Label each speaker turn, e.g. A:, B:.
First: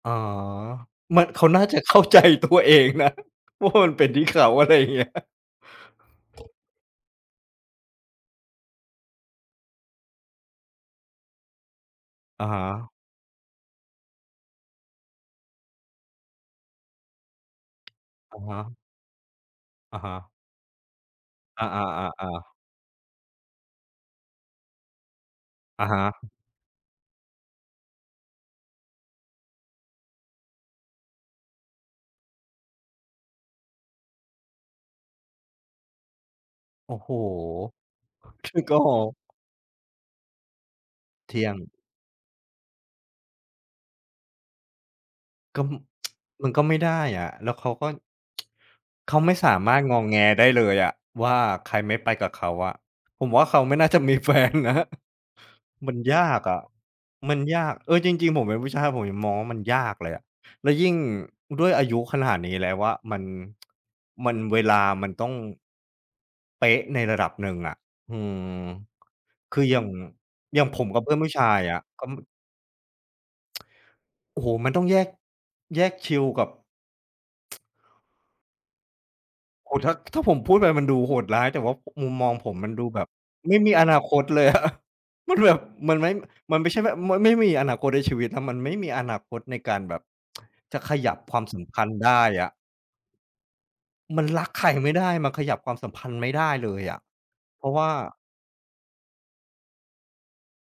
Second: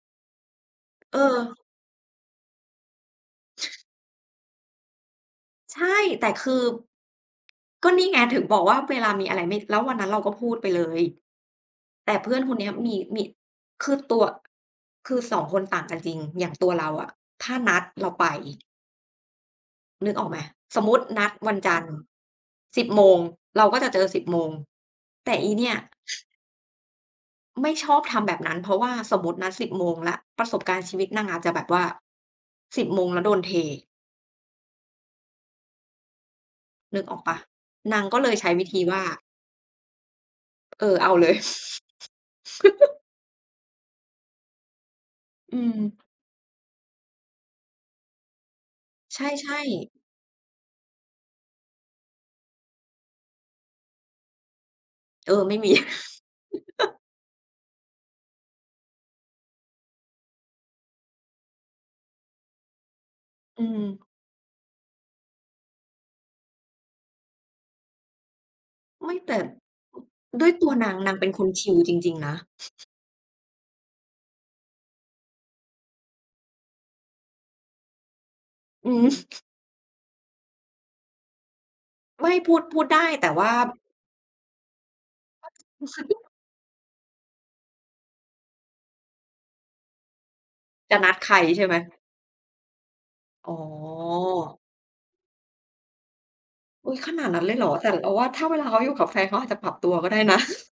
A: อ๋อ
B: เ
A: มัน เขา
B: ออ
A: น่าจะ เข้าใจตัวเองนะ ว่ามันเป็นที่เขา อะไรอย่างเงี้ย
B: ใช่ แต่คือ ก็นี่ไง ถึงบอกว่าเวลามีอะไรไม่ แล้ววันนั้นเราก็พูดไปเลย แต่เพื่อน
A: อะ
B: ค
A: ฮ
B: นนี้ม
A: ะ
B: ี มี คือตัว คือ 2 คนต่างกันจริง อย่างตัวเราอะ ถ้านัดเราไป
A: อะ
B: อ
A: ฮ
B: ีก
A: ะ อะ
B: น
A: ฮ
B: ึกอ
A: ะ
B: อกไหม สมมุตินัดวัน
A: อา
B: จันทร์
A: ๆ ๆ ๆ
B: 10 โมง เราก็จะเจอ 10 โมง แต่อีเนี่ย
A: อะฮะ
B: ไม่ชอบทำแบบนั้น เพราะว่าสมมุตินะ 10 โมง ล่ะ ประสบการณ์ชีวิตนางอะจะแบบว่า 10 โมงแล้วโดนเท
A: โอ้
B: นึ
A: โ
B: ก
A: ฮ!
B: ออกเปล่า นางก็เลยใช
A: ถ
B: ้
A: ึ
B: ว
A: ง
B: ิ
A: ก
B: ธ
A: ับ
B: ี
A: ห่
B: ว
A: อ
B: ่า เออ เอาเล
A: เท
B: ย
A: ี่ยง
B: อื
A: ก็
B: ม
A: มันก็ไม่ได้อ่ะ แล้วเขาก็ เข
B: ใ
A: าไม่
B: ช
A: สา
B: ่
A: มารถ
B: ๆ
A: งอแงได้เลยอะ ว่าใครไม่ไปกับเขาอะ ผมว่าเขาไม่น่าจะมี แฟนนะ
B: เออ ไม่มี
A: มันยากอะ มันยาก เออ จริง ๆ ผมเป็นผู้ชาย ผมยังมองว่ามันยากเลยอะ แล้วยิ่งด้วยอายุขนาดนี้แล้วอะ มัน
B: อืม
A: มันเวลามันต้อง เป๊ะในระดับหนึ่งอะ อืม
B: ไม่ แต่
A: คืออย่าง
B: ด้วย
A: อย
B: ต
A: ่า
B: ั
A: ง
B: ว
A: ผ
B: น
A: ม
B: าง
A: กับเ
B: น
A: พ
B: า
A: ื่อ
B: ง
A: น
B: เป
A: ผ
B: ็
A: ู
B: น
A: ้
B: ค
A: ช
B: น
A: าย
B: ชิ
A: อ
B: ล
A: ะ
B: จ
A: ก็
B: ริง ๆ นะ
A: โอ้โฮ! มันต้องแยก แยกชิลกับ
B: อือ
A: โอ้ ถ้า ถ้าผมพูดไปมันดูโหดร้าย แต่ว่า มุมม
B: ไม
A: อ
B: ่
A: งผ
B: พู
A: ม
B: ด
A: มัน
B: พู
A: ด
B: ด
A: ู
B: ไ
A: แ
B: ด
A: บ
B: ้
A: บ
B: แต่ว่
A: ไ
B: า
A: ม่มีอนาคตเลย อะ มัน
B: ก็
A: แบบ
B: รู้
A: มั
B: ส
A: น
B: ึ
A: ไ
B: ก
A: ม่ มันไม่ใช่แบบ มันไม่มีอนาคตใน ชีวิตนะ มันไม่มีอนาคตในการแบบ จะ
B: จ
A: ข
B: ะน
A: ย
B: ั
A: ั
B: ด
A: บ
B: ใค
A: ค
B: ร
A: วามส
B: ใ
A: ั
B: ช่
A: ม
B: ไหม?
A: พันธ์ได้อะ
B: อ๋
A: มันรัก
B: อ
A: ใครไม่ได้ มันขยับความสัมพันธ์ไม่ได้เลย
B: อุ๊
A: อ
B: ย!
A: ะ
B: ขนาดนั้นเลยเ
A: เพ
B: หร
A: รา
B: อ?
A: ะว
B: แ
A: ่
B: ต่
A: า
B: เราว่าถ้าเวลาเขาอยู่กับแฟน เขาอาจจะปรับตัวก็ได้นะ